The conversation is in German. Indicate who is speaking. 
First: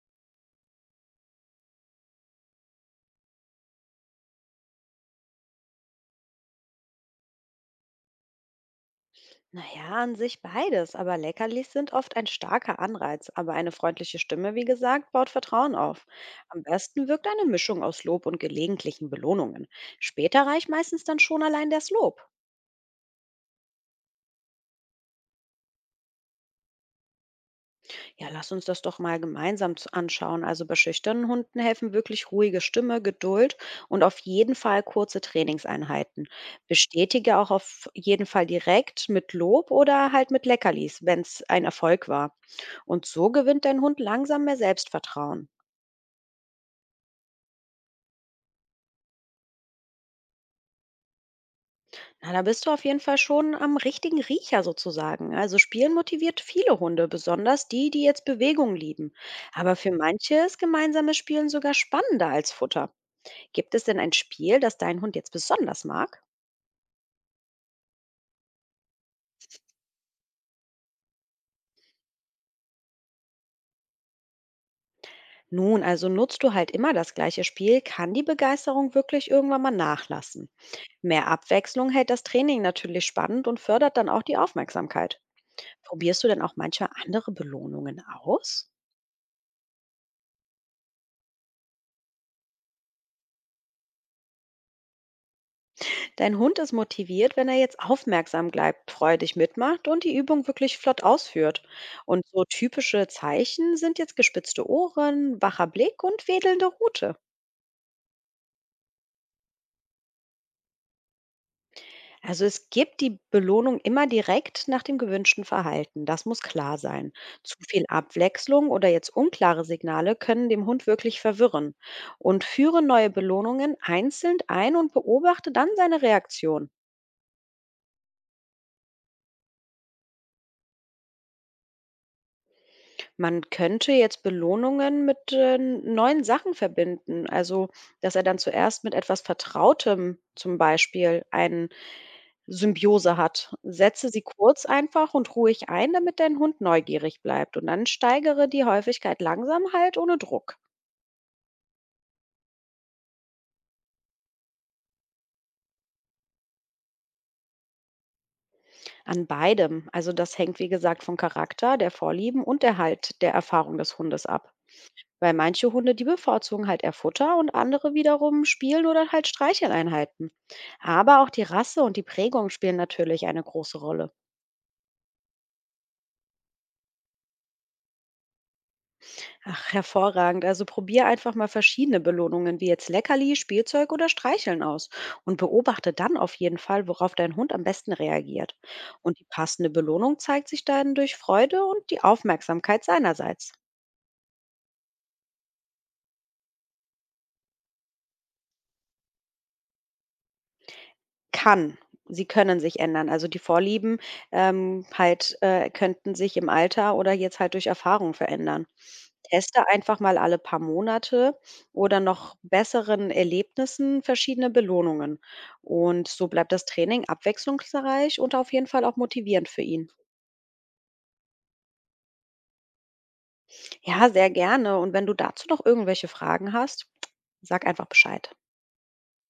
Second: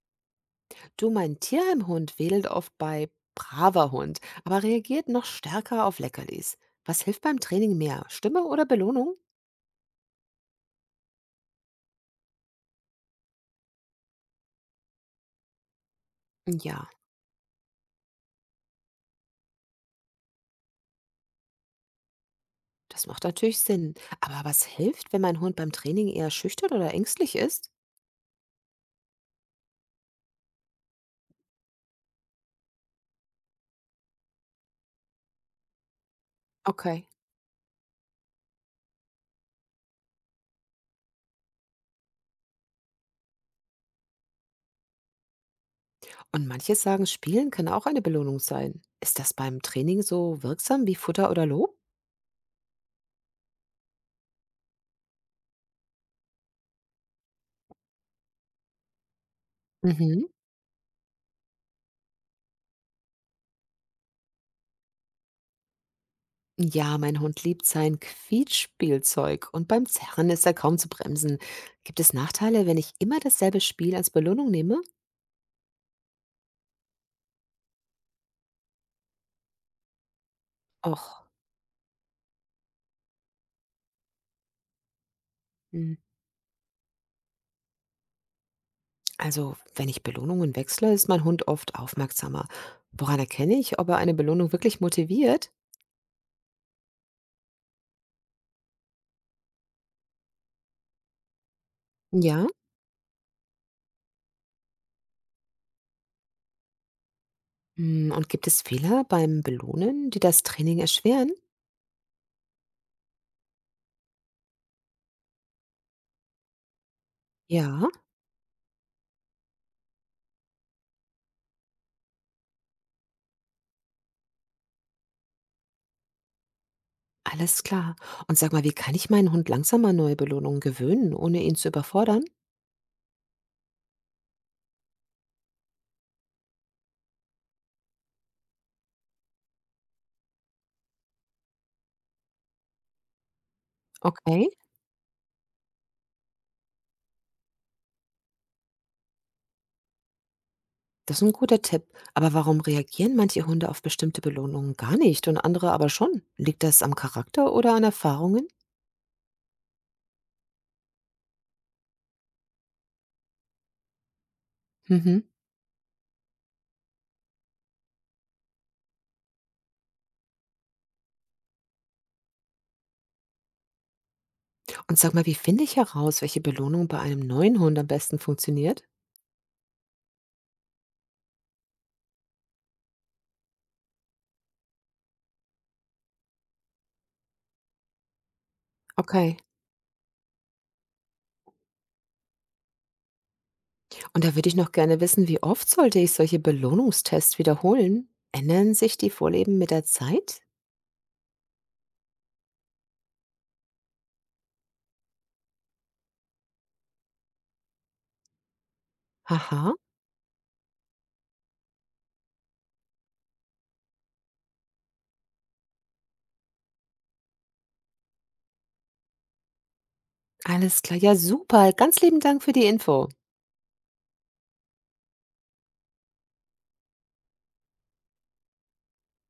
Speaker 1: Du, mein Tierheimhund wedelt oft bei braver Hund, aber reagiert noch stärker auf Leckerlis. Was hilft beim Training mehr? Stimme oder Belohnung?
Speaker 2: Naja, an sich beides, aber Leckerlis sind oft ein starker Anreiz, aber eine freundliche Stimme, wie gesagt, baut Vertrauen auf. Am
Speaker 1: Ja,
Speaker 2: besten wirkt eine Mischung aus Lob und gelegentlichen Belohnungen. Später reicht meistens dann schon allein das Lob.
Speaker 1: das macht natürlich Sinn. Aber was hilft, wenn mein Hund beim Training eher schüchtern oder ängstlich ist?
Speaker 2: Ja, lass uns das doch mal gemeinsam anschauen. Also bei schüchternen Hunden helfen wirklich ruhige Stimme, Geduld und auf jeden Fall kurze Trainingseinheiten.
Speaker 1: Okay.
Speaker 2: Bestätige auch auf jeden Fall direkt mit Lob oder halt mit Leckerlis, wenn es ein Erfolg war. Und so gewinnt dein Hund langsam mehr Selbstvertrauen.
Speaker 1: Und manche sagen, Spielen kann auch eine Belohnung sein. Ist das beim Training so wirksam wie Futter oder Lob?
Speaker 2: Na, da bist du auf jeden Fall schon am richtigen Riecher sozusagen. Also Spielen motiviert viele Hunde, besonders die, die jetzt Bewegung lieben. Aber für
Speaker 1: Mhm.
Speaker 2: manche ist gemeinsames Spielen sogar spannender als Futter. Gibt es denn ein Spiel, das dein Hund jetzt besonders mag?
Speaker 1: Ja, mein Hund liebt sein Quietschspielzeug und beim Zerren ist er kaum zu bremsen. Gibt es Nachteile, wenn ich immer dasselbe Spiel als Belohnung nehme?
Speaker 2: Nun, also nutzt du halt immer das gleiche Spiel, kann die Begeisterung wirklich irgendwann mal nachlassen.
Speaker 1: Och,
Speaker 2: Mehr Abwechslung hält das Training natürlich spannend und fördert dann auch die Aufmerksamkeit.
Speaker 1: hm,
Speaker 2: Probierst du denn auch manchmal andere Belohnungen aus?
Speaker 1: also wenn ich Belohnungen wechsle, ist mein Hund oft aufmerksamer. Woran erkenne ich, ob er eine Belohnung wirklich motiviert?
Speaker 2: Dein Hund ist motiviert, wenn er jetzt aufmerksam bleibt, freudig mitmacht und die Übung wirklich flott ausführt. Und so
Speaker 1: Ja.
Speaker 2: typische Zeichen sind jetzt gespitzte Ohren, wacher Blick und wedelnde Rute.
Speaker 1: Und gibt es Fehler beim Belohnen, die das Training erschweren?
Speaker 2: Also es gibt die Belohnung immer direkt nach dem gewünschten Verhalten. Das muss klar sein. Zu viel
Speaker 1: Ja,
Speaker 2: Abwechslung oder jetzt unklare Signale können dem Hund wirklich verwirren. Und führe neue Belohnungen einzeln ein und beobachte dann seine Reaktion.
Speaker 1: alles klar. Und sag mal, wie kann ich meinen Hund langsamer an neue Belohnungen gewöhnen, ohne ihn zu überfordern?
Speaker 2: Man könnte jetzt Belohnungen mit, neuen Sachen verbinden. Also, dass er dann zuerst mit etwas Vertrautem zum Beispiel eine Symbiose hat. Setze sie
Speaker 1: Okay,
Speaker 2: kurz einfach und ruhig ein, damit dein Hund neugierig bleibt. Und dann steigere die Häufigkeit langsam halt ohne Druck.
Speaker 1: das ist ein guter Tipp. Aber warum reagieren manche Hunde auf bestimmte Belohnungen gar nicht und andere aber schon? Liegt das am Charakter oder an Erfahrungen?
Speaker 2: An beidem. Also das hängt, wie gesagt, vom Charakter, der Vorlieben und der Erfahrung des Hundes ab.
Speaker 1: Mhm.
Speaker 2: Weil manche Hunde, die bevorzugen halt eher Futter und andere wiederum spielen oder halt Streicheleinheiten. Aber auch die Rasse und die Prägung spielen natürlich eine große Rolle.
Speaker 1: Und sag mal, wie finde ich heraus, welche Belohnung bei einem neuen Hund am besten funktioniert?
Speaker 2: Ach, hervorragend. Also probier einfach mal verschiedene Belohnungen, wie jetzt Leckerli, Spielzeug oder Streicheln aus und beobachte dann auf jeden Fall, worauf dein Hund am besten reagiert. Und die
Speaker 1: Okay.
Speaker 2: passende Belohnung zeigt sich dann durch Freude und die Aufmerksamkeit seinerseits.
Speaker 1: Und da würde ich noch gerne wissen, wie oft sollte ich solche Belohnungstests wiederholen? Ändern sich die Vorlieben mit der Zeit?
Speaker 2: Kann. Sie können sich ändern. Also, die Vorlieben, könnten sich im Alter oder jetzt halt durch Erfahrung verändern. Teste
Speaker 1: Aha,
Speaker 2: einfach mal alle paar Monate oder noch besseren Erlebnissen verschiedene Belohnungen. Und so bleibt das Training abwechslungsreich und auf jeden Fall auch motivierend für ihn.
Speaker 1: alles klar. Ja, super. Ganz lieben Dank für die Info.
Speaker 2: Ja, sehr gerne. Und wenn du dazu noch irgendwelche Fragen hast, sag einfach Bescheid.